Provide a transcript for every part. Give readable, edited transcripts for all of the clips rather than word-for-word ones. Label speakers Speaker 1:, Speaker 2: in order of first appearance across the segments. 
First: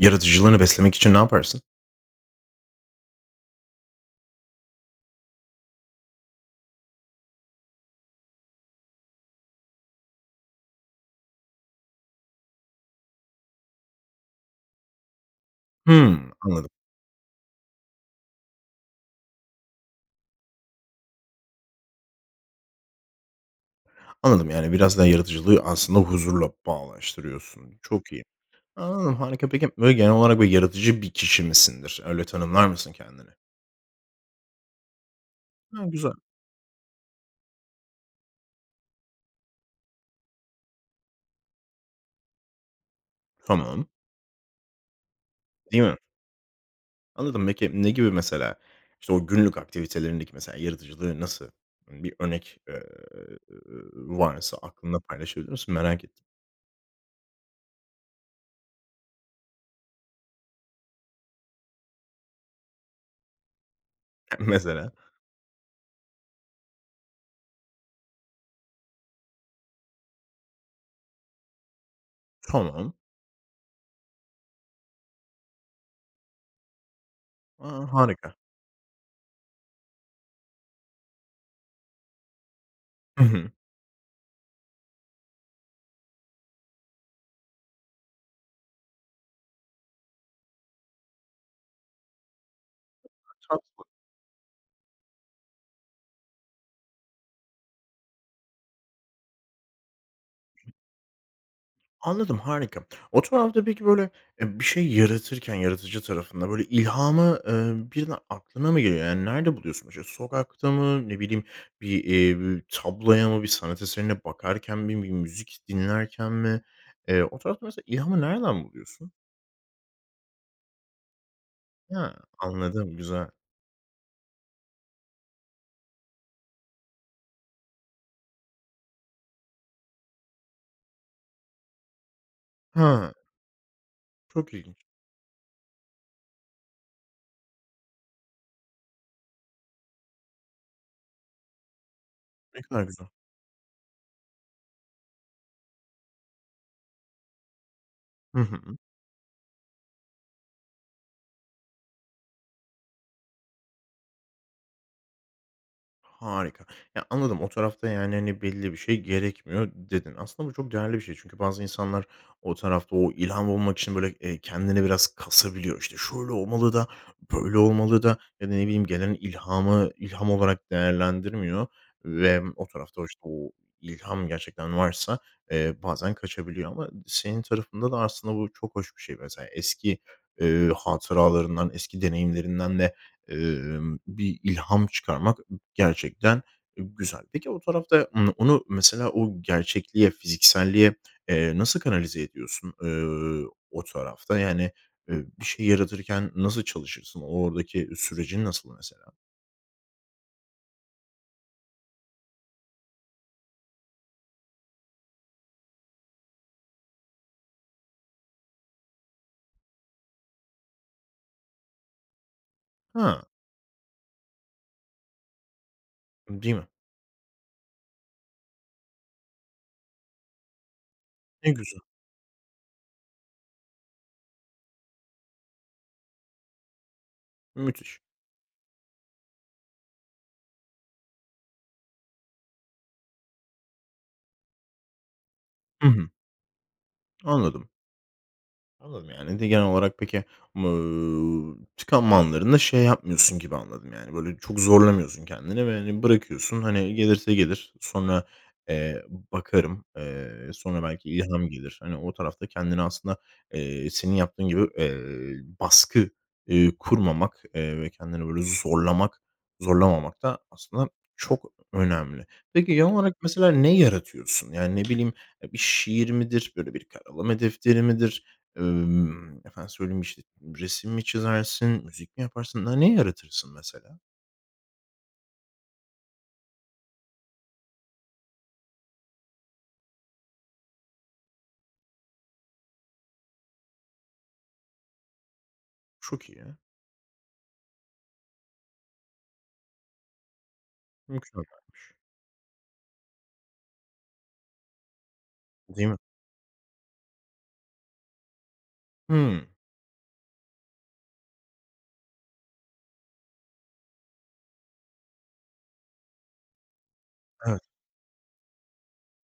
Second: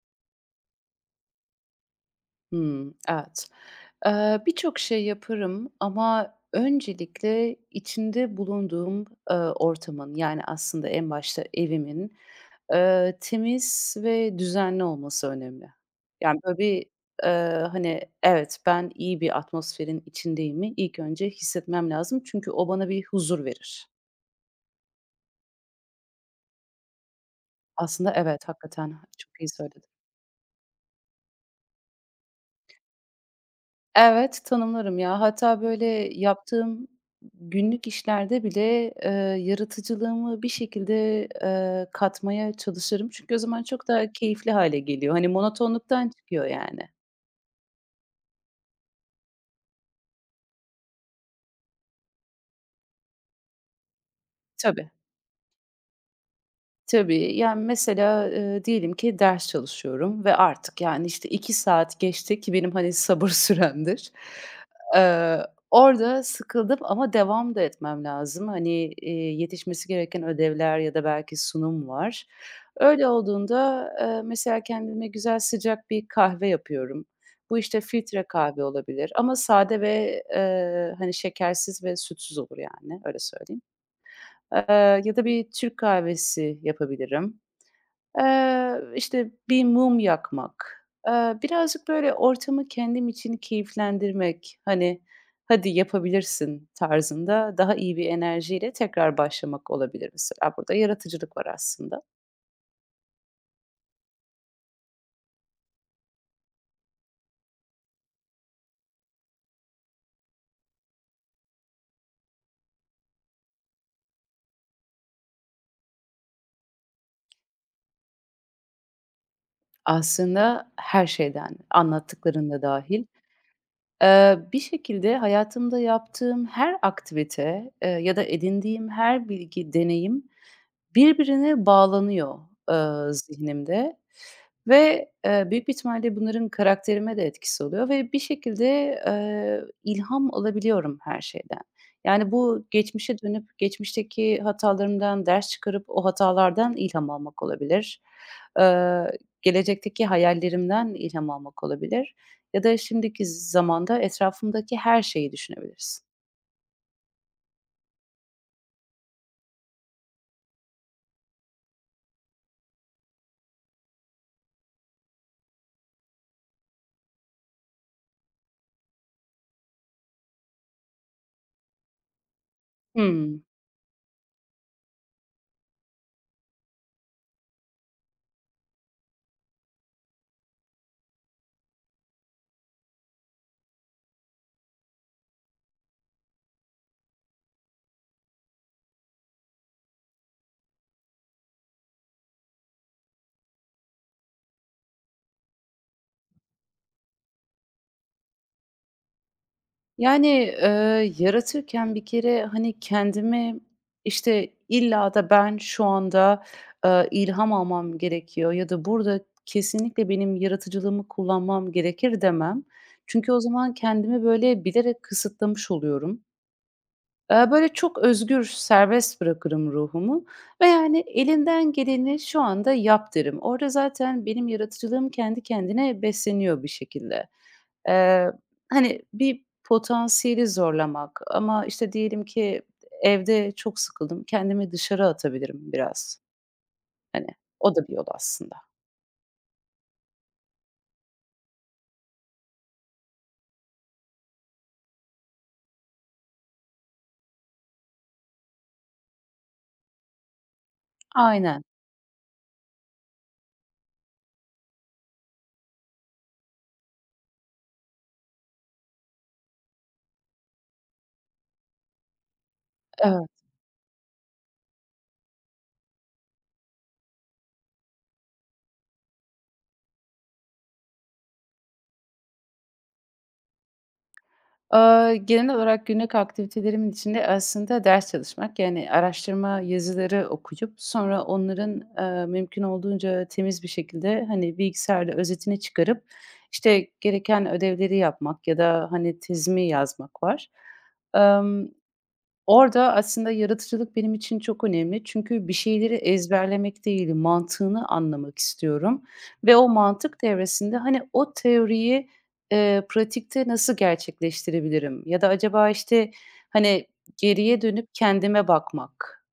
Speaker 1: Yaratıcılığını beslemek için ne yaparsın?
Speaker 2: Hmm, evet. Birçok şey yaparım ama öncelikle içinde bulunduğum, ortamın, yani, aslında en başta evimin, temiz ve düzenli olması önemli.
Speaker 1: Hımm,
Speaker 2: Yani, böyle
Speaker 1: anladım.
Speaker 2: bir, hani, evet, ben iyi bir atmosferin içindeyimi ilk önce hissetmem lazım çünkü o bana bir huzur verir.
Speaker 1: Anladım, yani, biraz daha yaratıcılığı aslında huzurla bağdaştırıyorsun.
Speaker 2: Aslında
Speaker 1: Çok iyi.
Speaker 2: evet, hakikaten
Speaker 1: Anladım,
Speaker 2: çok iyi
Speaker 1: harika. Peki,
Speaker 2: söyledin.
Speaker 1: böyle, genel olarak, böyle, yaratıcı bir kişi misindir? Öyle tanımlar mısın kendini?
Speaker 2: Evet, tanımlarım ya. Hatta
Speaker 1: Ha,
Speaker 2: böyle
Speaker 1: güzel.
Speaker 2: yaptığım günlük işlerde bile, yaratıcılığımı bir şekilde, katmaya çalışırım. Çünkü o zaman
Speaker 1: Tamam.
Speaker 2: çok daha keyifli hale geliyor. Hani,
Speaker 1: Değil mi?
Speaker 2: monotonluktan çıkıyor yani.
Speaker 1: Anladım. Peki, ne gibi mesela, işte, o günlük aktivitelerindeki mesela yaratıcılığı nasıl? Hani, bir örnek, varsa
Speaker 2: Tabii.
Speaker 1: aklında paylaşabilir misin? Merak ettim.
Speaker 2: Tabii. Yani, mesela, diyelim ki ders çalışıyorum ve artık, yani, işte, 2 saat geçti ki benim, hani, sabır süremdir.
Speaker 1: Mesela.
Speaker 2: Eee, orada sıkıldım ama devam da etmem lazım. Hani, yetişmesi gereken ödevler ya da belki sunum var.
Speaker 1: Tamam.
Speaker 2: Öyle olduğunda, mesela kendime güzel sıcak bir kahve yapıyorum. Bu, işte,
Speaker 1: A,
Speaker 2: filtre
Speaker 1: harika.
Speaker 2: kahve olabilir ama sade ve, hani, şekersiz ve sütsüz olur, yani, öyle
Speaker 1: Hı hı.
Speaker 2: söyleyeyim. Ya da bir Türk kahvesi yapabilirim. İşte, bir mum yakmak, birazcık böyle ortamı kendim için keyiflendirmek, hani, "Hadi, yapabilirsin." tarzında daha iyi bir enerjiyle tekrar başlamak olabilir mesela. Burada yaratıcılık var aslında.
Speaker 1: Anladım, harika. O tarafta peki, böyle, bir şey yaratırken yaratıcı tarafında, böyle, ilhamı, birden aklına mı geliyor? Yani, nerede buluyorsun? Mesela sokakta mı, ne bileyim, bir tabloya mı, bir sanat eserine bakarken mi, bir müzik dinlerken mi? O tarafta mesela ilhamı nereden buluyorsun?
Speaker 2: Aslında her şeyden,
Speaker 1: Ha,
Speaker 2: anlattıkların da
Speaker 1: anladım,
Speaker 2: dâhil.
Speaker 1: güzel.
Speaker 2: Bir şekilde hayatımda yaptığım her aktivite, ya da edindiğim her bilgi, deneyim birbirine bağlanıyor,
Speaker 1: Ha,
Speaker 2: zihnimde
Speaker 1: çok ilginç.
Speaker 2: ve, büyük bir ihtimalle bunların karakterime de etkisi oluyor ve bir şekilde, ilham alabiliyorum her şeyden. Yani,
Speaker 1: Ne
Speaker 2: bu
Speaker 1: kadar güzel.
Speaker 2: geçmişe dönüp geçmişteki hatalarımdan ders çıkarıp o hatalardan ilham almak olabilir.
Speaker 1: Hı hı.
Speaker 2: Eee, gelecekteki hayallerimden ilham almak olabilir ya da şimdiki zamanda etrafımdaki her şeyi düşünebiliriz.
Speaker 1: Harika. Ya, anladım, o tarafta, yani, hani, belli bir şey gerekmiyor dedin. Aslında bu çok değerli bir şey çünkü bazı insanlar o tarafta o ilham bulmak için, böyle, kendini biraz kasabiliyor. İşte, şöyle olmalı da, böyle olmalı da ya da ne bileyim gelen ilhamı ilham olarak değerlendirmiyor ve o tarafta, işte,
Speaker 2: Hıı.
Speaker 1: o ilham gerçekten varsa, bazen kaçabiliyor ama senin tarafında da aslında bu çok hoş bir şey. Mesela eski, hatıralarından, eski deneyimlerinden de, bir ilham çıkarmak. Gerçekten güzel. Peki o tarafta, onu mesela o gerçekliğe, fizikselliğe, nasıl kanalize ediyorsun, o tarafta? Yani, bir şey yaratırken nasıl çalışırsın? Oradaki sürecin nasıl mesela?
Speaker 2: Yani, yaratırken bir kere, hani, kendimi, işte, illa da ben şu anda, ilham almam gerekiyor ya da burada kesinlikle benim yaratıcılığımı kullanmam gerekir demem.
Speaker 1: Ha,
Speaker 2: Çünkü o zaman kendimi, böyle, bilerek kısıtlamış oluyorum.
Speaker 1: değil mi?
Speaker 2: Böyle, çok özgür, serbest bırakırım ruhumu ve, yani,
Speaker 1: Ne
Speaker 2: "Elinden
Speaker 1: güzel,
Speaker 2: geleni şu anda yap." derim. Orada zaten benim yaratıcılığım kendi kendine besleniyor bir şekilde.
Speaker 1: müthiş.
Speaker 2: Eee, hani, bir potansiyeli zorlamak ama, işte, diyelim ki evde çok sıkıldım, kendimi dışarı atabilirim
Speaker 1: Hı hı,
Speaker 2: biraz. Hani,
Speaker 1: anladım.
Speaker 2: o da bir yol aslında.
Speaker 1: Anladım yani de genel olarak peki, tıkanma anlarında şey yapmıyorsun gibi anladım yani, böyle, çok zorlamıyorsun kendini ve, hani, bırakıyorsun, hani, gelirse gelir, sonra, eee, bakarım, sonra belki ilham
Speaker 2: Aynen,
Speaker 1: gelir. Hani, o tarafta kendini aslında, senin yaptığın gibi, baskı, kurmamak, ve kendini böyle zorlamak, zorlamamak da aslında çok önemli. Peki genel olarak
Speaker 2: evet.
Speaker 1: mesela ne yaratıyorsun? Yani, ne bileyim, bir şiir midir, böyle bir karalama defteri midir? Efendim söyleyeyim, işte, resim mi çizersin, müzik mi yaparsın? Ne yaratırsın mesela?
Speaker 2: Genel olarak günlük aktivitelerimin içinde aslında ders çalışmak, yani araştırma yazıları okuyup sonra onların, mümkün olduğunca temiz bir şekilde, hani, bilgisayarda özetini çıkarıp,
Speaker 1: Çok iyi ya.
Speaker 2: işte, gereken ödevleri yapmak ya da, hani, tezimi yazmak var.
Speaker 1: Mükemmelmiş.
Speaker 2: Orada aslında yaratıcılık benim için çok önemli. Çünkü bir
Speaker 1: Değil
Speaker 2: şeyleri
Speaker 1: mi?
Speaker 2: ezberlemek değil, mantığını anlamak istiyorum
Speaker 1: Hımm.
Speaker 2: ve o mantık devresinde, hani, o teoriyi, pratikte nasıl gerçekleştirebilirim ya da acaba, işte, hani, geriye
Speaker 1: Evet.
Speaker 2: dönüp kendime bakmak,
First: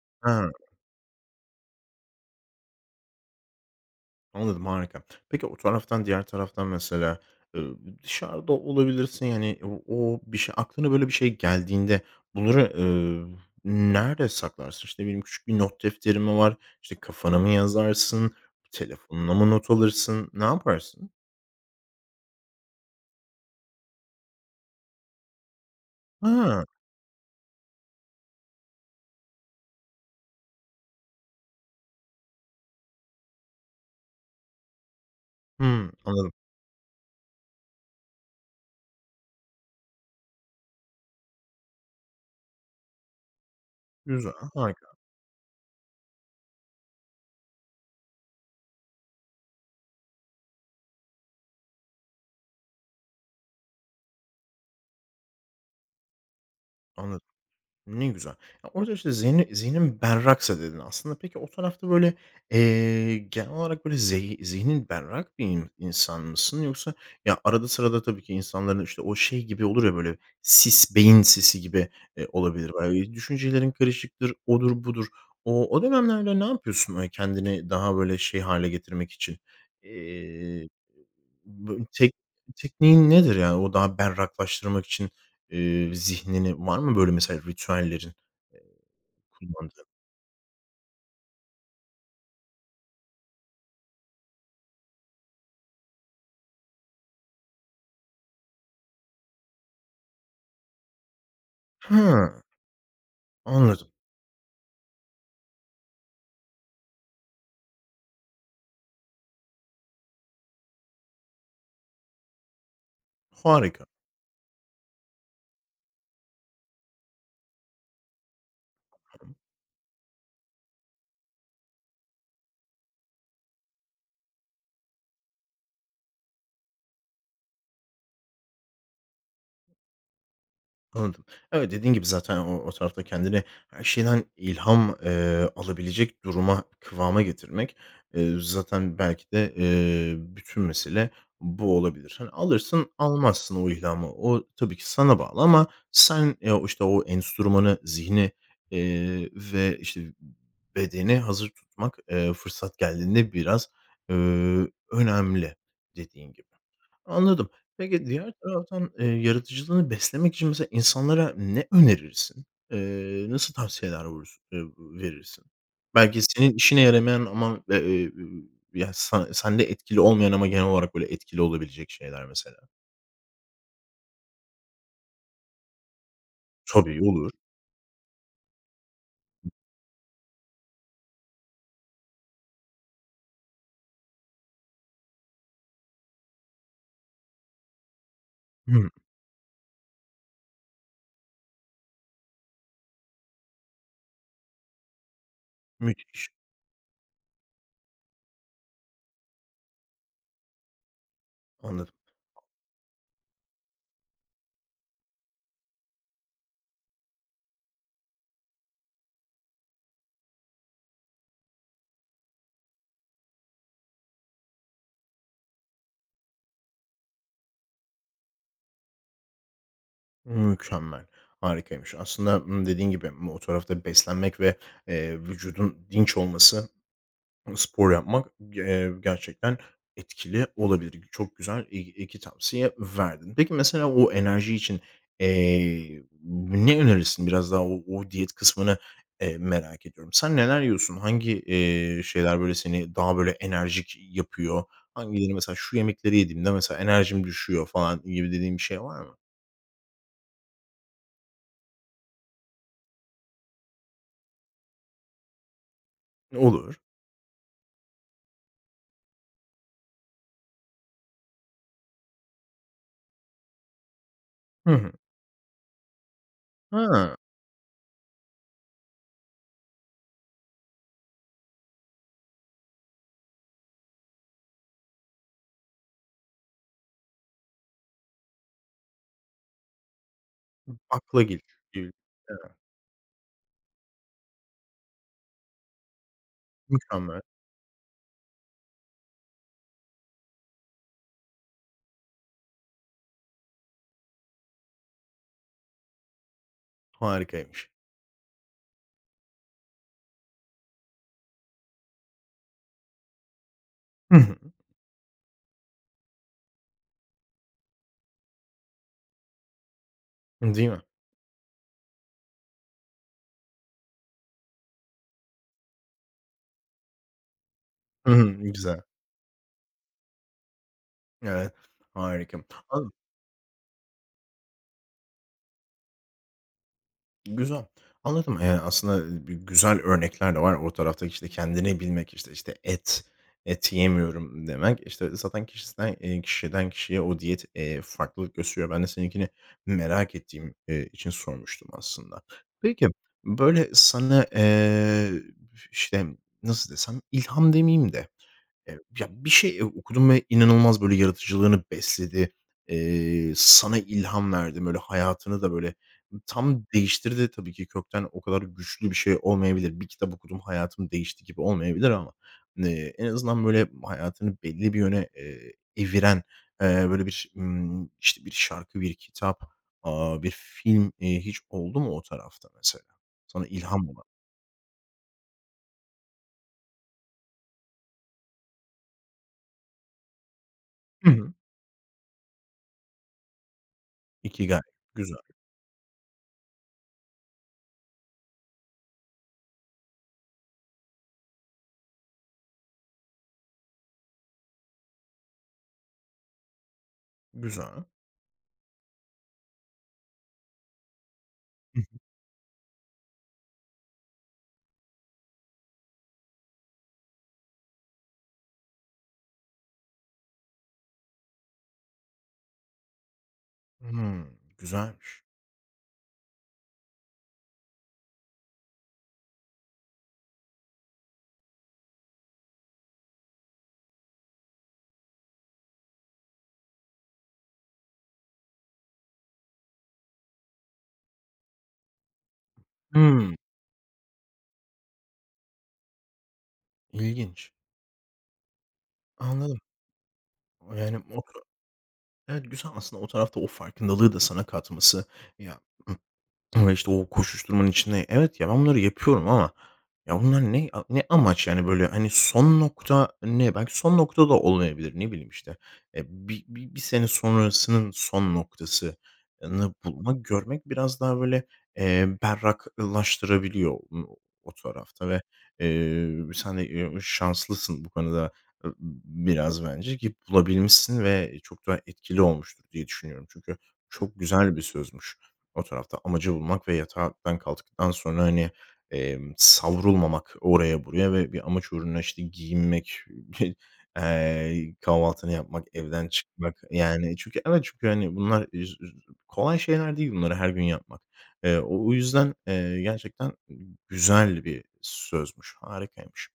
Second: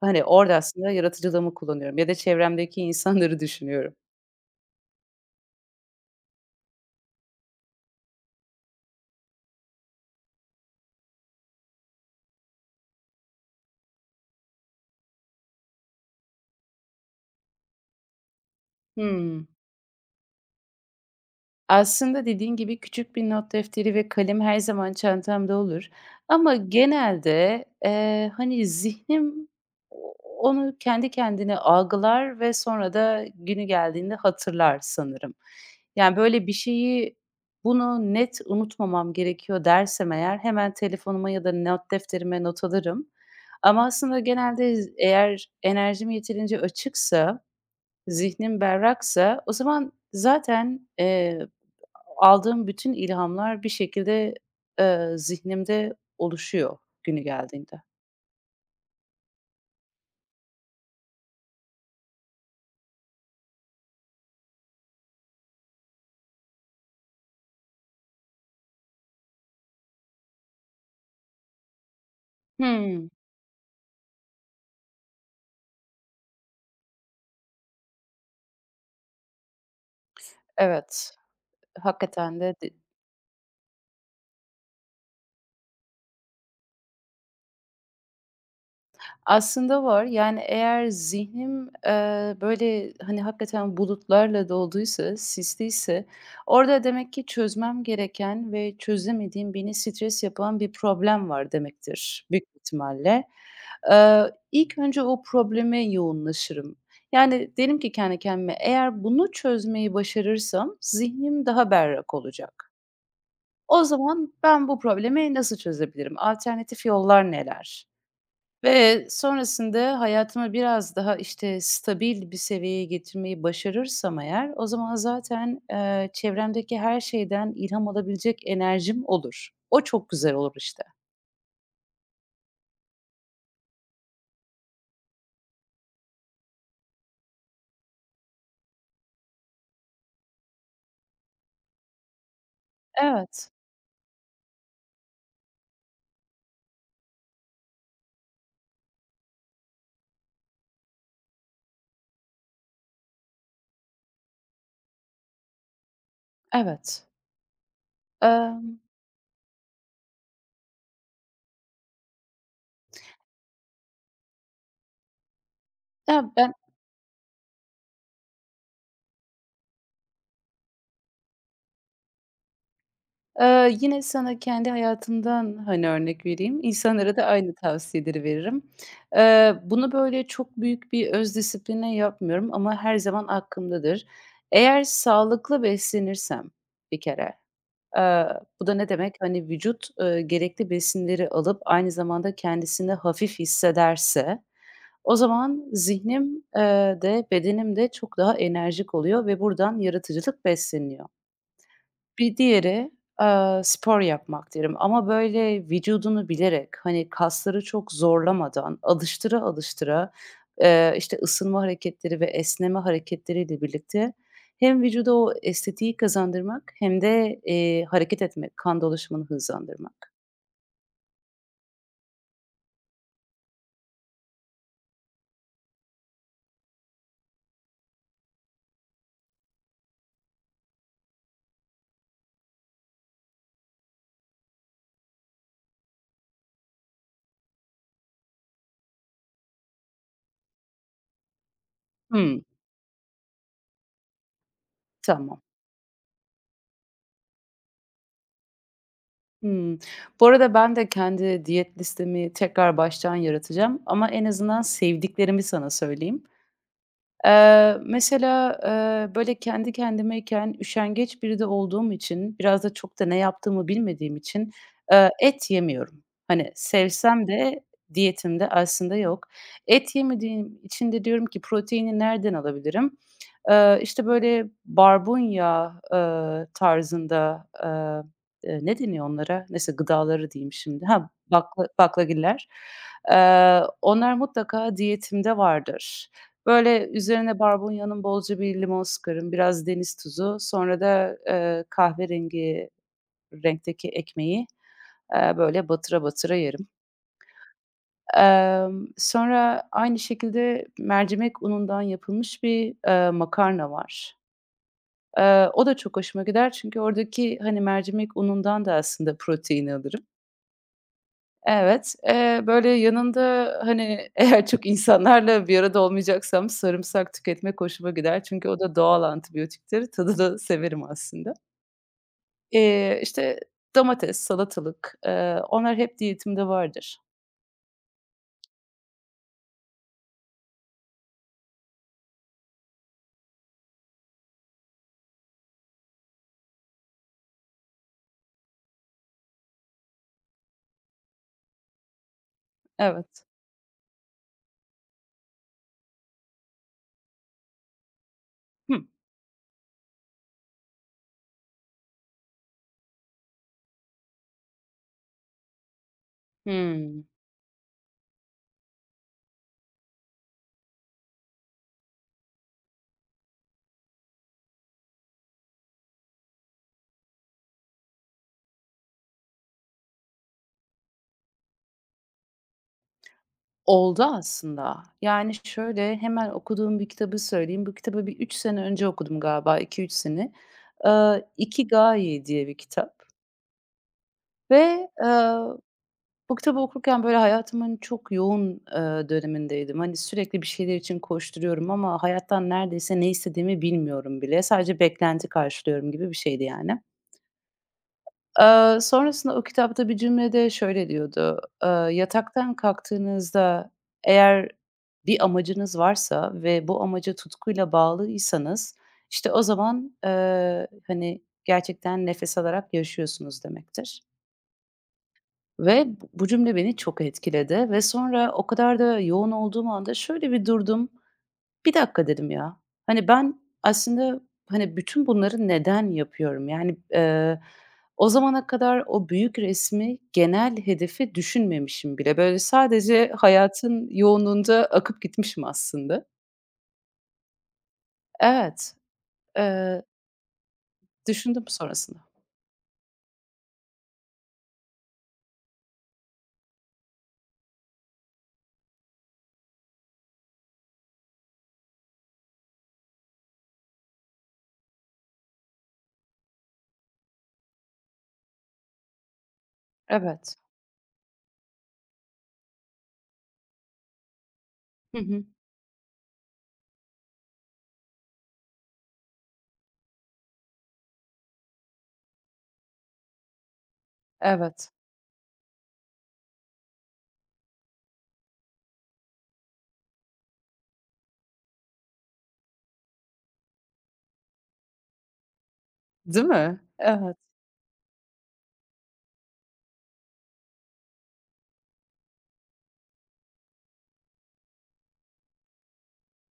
Speaker 2: hani,
Speaker 1: Ha,
Speaker 2: orada aslında yaratıcılığımı kullanıyorum ya da çevremdeki insanları düşünüyorum.
Speaker 1: anladım, harika. Peki o taraftan, diğer taraftan mesela, ııı, dışarıda olabilirsin, yani, o bir şey aklına böyle bir şey geldiğinde bunları, nerede saklarsın? İşte, ne bileyim, küçük bir not defteri mi var? İşte, kafana mı yazarsın? Telefonuna
Speaker 2: Hımm.
Speaker 1: mı not alırsın? Ne yaparsın?
Speaker 2: Aslında dediğin gibi küçük bir not defteri ve kalem her zaman çantamda olur ama
Speaker 1: Ha.
Speaker 2: genelde, hani, zihnim o onu kendi kendine algılar ve sonra da günü geldiğinde hatırlar sanırım.
Speaker 1: Hımm,
Speaker 2: Yani,
Speaker 1: anladım.
Speaker 2: böyle bir şeyi, "Bunu net unutmamam gerekiyor." dersem eğer hemen telefonuma ya da not defterime not alırım ama aslında
Speaker 1: Güzel,
Speaker 2: genelde
Speaker 1: harika.
Speaker 2: eğer enerjim yeterince açıksa, zihnim berraksa o zaman zaten, aldığım bütün ilhamlar bir şekilde, zihnimde oluşuyor günü
Speaker 1: Anladım.
Speaker 2: geldiğinde.
Speaker 1: Ne güzel. Ya, orada, işte, zihnin berraksa dedin aslında. Peki o tarafta, böyle, genel olarak, böyle, zihnin berrak bir insan mısın yoksa ya, arada sırada tabii ki insanların, işte, o şey gibi olur ya, böyle, sis, beyin sisi gibi, olabilir.
Speaker 2: Hımm,
Speaker 1: Böyle, düşüncelerin karışıktır, odur budur. O dönemlerde ne yapıyorsun, böyle, kendini daha, böyle, şey hale getirmek için?
Speaker 2: evet.
Speaker 1: Bö tek
Speaker 2: Hakikaten de.
Speaker 1: Tekniğin nedir yani? O daha berraklaştırmak için, zihnini var mı böyle mesela ritüellerin, eee,
Speaker 2: Aslında
Speaker 1: kullandığın?
Speaker 2: var. Yani eğer zihnim, böyle, hani, hakikaten bulutlarla dolduysa, sisliyse orada demek ki çözmem gereken ve çözemediğim, beni stres yapan bir problem var demektir
Speaker 1: Hıı,
Speaker 2: büyük ihtimalle.
Speaker 1: anladım.
Speaker 2: İlk önce o probleme yoğunlaşırım. Yani, derim ki kendi kendime, eğer bunu çözmeyi başarırsam zihnim daha berrak olacak. O
Speaker 1: Harika.
Speaker 2: zaman ben bu problemi nasıl çözebilirim? Alternatif yollar neler? Ve sonrasında hayatımı biraz daha, işte, stabil bir seviyeye getirmeyi başarırsam eğer o zaman zaten, çevremdeki her şeyden ilham alabilecek enerjim olur. O çok güzel olur, işte.
Speaker 1: Anladım. Evet, dediğin gibi zaten o tarafta kendini her şeyden ilham, alabilecek duruma, kıvama getirmek, zaten belki de, bütün mesele bu olabilir. Hani, alırsın,
Speaker 2: Evet,
Speaker 1: almazsın o ilhamı. O tabii ki sana bağlı ama sen, o, işte, o enstrümanı, zihni, ve, işte, bedeni hazır tutmak, fırsat geldiğinde biraz, eee, önemli dediğin gibi.
Speaker 2: evet.
Speaker 1: Anladım. Peki, diğer
Speaker 2: Emm,
Speaker 1: taraftan, yaratıcılığını beslemek için mesela insanlara ne önerirsin? Nasıl tavsiyeler vurursun verirsin?
Speaker 2: ya,
Speaker 1: Belki
Speaker 2: ben,
Speaker 1: senin işine yaramayan ama, ü ya, sende etkili olmayan ama genel olarak böyle etkili olabilecek şeyler mesela.
Speaker 2: yine sana kendi hayatımdan, hani, örnek vereyim.
Speaker 1: Tabii,
Speaker 2: İnsanlara da
Speaker 1: olur.
Speaker 2: aynı tavsiyeleri veririm. Bunu böyle çok büyük bir öz disipline yapmıyorum ama her zaman aklımdadır. Eğer sağlıklı beslenirsem bir kere. Eee, bu da ne
Speaker 1: Hımm.
Speaker 2: demek? Hani, vücut, gerekli besinleri alıp aynı zamanda kendisini hafif hissederse o zaman
Speaker 1: Müthiş.
Speaker 2: zihnim, de bedenim de çok daha enerjik oluyor ve buradan yaratıcılık besleniyor.
Speaker 1: Anladım.
Speaker 2: Bir diğeri, spor yapmak derim ama böyle vücudunu bilerek, hani, kasları çok zorlamadan, alıştıra alıştıra, işte, ısınma hareketleri ve esneme hareketleriyle birlikte hem vücuda o estetiği kazandırmak hem de, hareket etmek, kan dolaşımını hızlandırmak.
Speaker 1: Mükemmel. Harikaymış. Aslında, dediğin gibi, o tarafta beslenmek ve, vücudun dinç olması. Spor yapmak, gerçekten etkili olabilir. Çok güzel 2 tavsiye verdin. Peki mesela o enerji için, ne önerirsin? Biraz daha o diyet kısmını, merak ediyorum. Sen neler yiyorsun? Hangi, şeyler
Speaker 2: Hımm,
Speaker 1: böyle seni daha böyle enerjik yapıyor? Hangileri
Speaker 2: tamam.
Speaker 1: mesela şu yemekleri yediğimde mesela enerjim düşüyor falan gibi dediğin bir şey var mı?
Speaker 2: Hımm. Bu arada ben de kendi diyet listemi tekrar baştan yaratacağım ama en azından sevdiklerimi sana söyleyeyim.
Speaker 1: Olur.
Speaker 2: Mesela, böyle, kendi kendimeyken üşengeç biri de olduğum için, biraz da çok da ne yaptığımı bilmediğim için,
Speaker 1: Hı hı.
Speaker 2: et yemiyorum. Hani,
Speaker 1: Ha,
Speaker 2: sevsem de diyetimde aslında yok. Et yemediğim için de diyorum ki proteini nereden alabilirim? İşte, böyle, barbunya, tarzında, ne deniyor onlara? Neyse, gıdaları diyeyim şimdi. Ha,
Speaker 1: akla gelir.
Speaker 2: baklagiller.
Speaker 1: Evet,
Speaker 2: Onlar mutlaka diyetimde vardır. Böyle,
Speaker 1: mükemmel,
Speaker 2: üzerine barbunyanın bolca bir limon sıkarım, biraz deniz tuzu, sonra da, kahverengi renkteki ekmeği, böyle, batıra batıra yerim.
Speaker 1: harikaymış.
Speaker 2: Sonra aynı şekilde mercimek unundan yapılmış bir, makarna var.
Speaker 1: Hı hı.
Speaker 2: O da çok hoşuma gider çünkü oradaki, hani, mercimek unundan da aslında protein alırım.
Speaker 1: Değil mi?
Speaker 2: Evet, böyle, yanında, hani, eğer çok insanlarla bir arada olmayacaksam sarımsak tüketmek hoşuma
Speaker 1: Hı
Speaker 2: gider.
Speaker 1: hı.
Speaker 2: Çünkü o da
Speaker 1: Güzel.
Speaker 2: doğal antibiyotiktir. Tadını severim aslında.
Speaker 1: Evet, harika. A,
Speaker 2: İşte, domates, salatalık, onlar hep diyetimde vardır.
Speaker 1: güzel. Anladım. Yani aslında bi güzel örnekler de var. O tarafta, işte, kendini bilmek, işte et, et yemiyorum demek. İşte, zaten kişiden kişiye o diyet, farklılık gösteriyor. Ben de seninkini merak ettiğim, için sormuştum aslında. Peki,
Speaker 2: Evet.
Speaker 1: böyle, sana, işte, nasıl desem, ilham demeyeyim de,
Speaker 2: Hıh.
Speaker 1: ya, bir şey, okudun ve inanılmaz, böyle, yaratıcılığını besledi, sana ilham verdi. Böyle, hayatını da, böyle, tam
Speaker 2: Hıı.
Speaker 1: değiştirdi tabii ki kökten o kadar güçlü bir şey olmayabilir. Bir kitap okudum, hayatım değişti gibi olmayabilir ama, en azından böyle hayatını belli bir yöne, eviren, böyle bir, işte, bir şarkı, bir kitap, bir film, hiç oldu mu o tarafta mesela? Sana ilham
Speaker 2: Oldu
Speaker 1: olan.
Speaker 2: aslında. Yani, şöyle, hemen okuduğum bir kitabı söyleyeyim. Bu kitabı bir 3 sene önce okudum galiba, 2-3 sene.
Speaker 1: Hı
Speaker 2: Eee,
Speaker 1: hı.
Speaker 2: İki gaye diye bir kitap
Speaker 1: Ikigai.
Speaker 2: ve,
Speaker 1: Güzel,
Speaker 2: bu kitabı okurken, böyle, hayatımın çok yoğun, dönemindeydim. Hani, sürekli bir şeyler için koşturuyorum ama hayattan neredeyse ne istediğimi bilmiyorum bile. Sadece beklenti karşılıyorum gibi bir şeydi yani.
Speaker 1: güzel.
Speaker 2: Sonrasında o kitapta bir cümlede şöyle diyordu:
Speaker 1: Hı
Speaker 2: "Yataktan kalktığınızda eğer bir amacınız varsa ve bu amaca tutkuyla bağlıysanız, işte, o zaman, hani, gerçekten nefes alarak yaşıyorsunuz
Speaker 1: hı.
Speaker 2: demektir."
Speaker 1: Hımm, güzelmiş.
Speaker 2: Ve bu cümle beni çok etkiledi ve sonra o kadar da yoğun olduğum anda şöyle bir durdum. "Bir dakika." dedim ya. Hani, ben aslında, hani, bütün bunları neden yapıyorum? Yani, o zamana kadar o büyük resmi, genel hedefi düşünmemişim bile. Böyle sadece
Speaker 1: Hımm,
Speaker 2: hayatın yoğunluğunda akıp gitmişim aslında.
Speaker 1: ilginç.
Speaker 2: Evet,
Speaker 1: Anladım.
Speaker 2: eee,
Speaker 1: Yani, o.
Speaker 2: düşündüm sonrasında.
Speaker 1: Evet, güzel aslında o tarafta o farkındalığı da sana katması, ya. Ama, işte, o koşuşturmanın içinde evet ya, ben bunları yapıyorum ama ya, bunlar ne amaç yani, böyle, hani, son nokta ne? Belki son nokta da olmayabilir. Ne bileyim, işte, bi bi bir sene sonrasının son noktasını bulmak,
Speaker 2: Evet.
Speaker 1: görmek biraz daha, böyle, berraklaştırabiliyor o
Speaker 2: Hı
Speaker 1: tarafta ve,
Speaker 2: hı.
Speaker 1: sen de, şanslısın bu konuda, ııı, biraz bence ki bulabilmişsin ve çok daha etkili olmuştur diye düşünüyorum. Çünkü çok güzel bir
Speaker 2: Evet.
Speaker 1: sözmüş. O tarafta amacı bulmak ve yataktan kalktıktan sonra, hani, savrulmamak oraya buraya ve bir amaç uğruna, işte, giyinmek, kahvaltını yapmak, evden
Speaker 2: Değil
Speaker 1: çıkmak,
Speaker 2: mi? Evet,
Speaker 1: yani, çünkü evet, çünkü, hani, bunlar kolay şeyler değil bunları her gün yapmak. O yüzden, gerçekten güzel bir sözmüş, harikaymış.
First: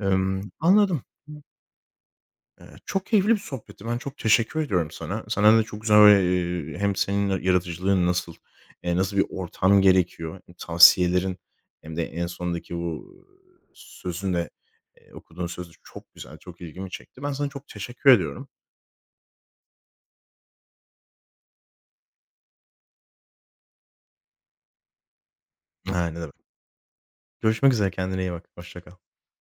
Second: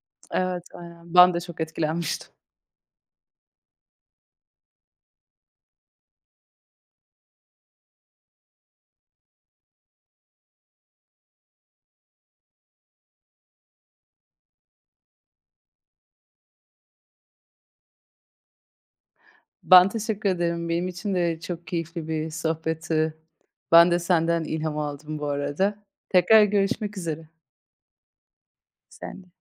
Speaker 2: evet,
Speaker 1: Anladım.
Speaker 2: aynen. Ben de çok etkilenmiştim.
Speaker 1: Çok keyifli bir sohbetti. Ben çok teşekkür ediyorum sana. Sana da çok güzel ve, hem senin yaratıcılığın nasıl, nasıl bir ortam gerekiyor, hem tavsiyelerin hem de en sondaki bu sözün de, okuduğun sözü çok güzel, çok ilgimi çekti. Ben sana çok teşekkür ediyorum.
Speaker 2: Ben teşekkür ederim. Benim için de çok keyifli bir sohbetti. Ben de senden ilham aldım bu arada.
Speaker 1: Ha, ne demek.
Speaker 2: Tekrar görüşmek üzere.
Speaker 1: Görüşmek üzere, kendine iyi bak. Hoşça kal.
Speaker 2: Sen de.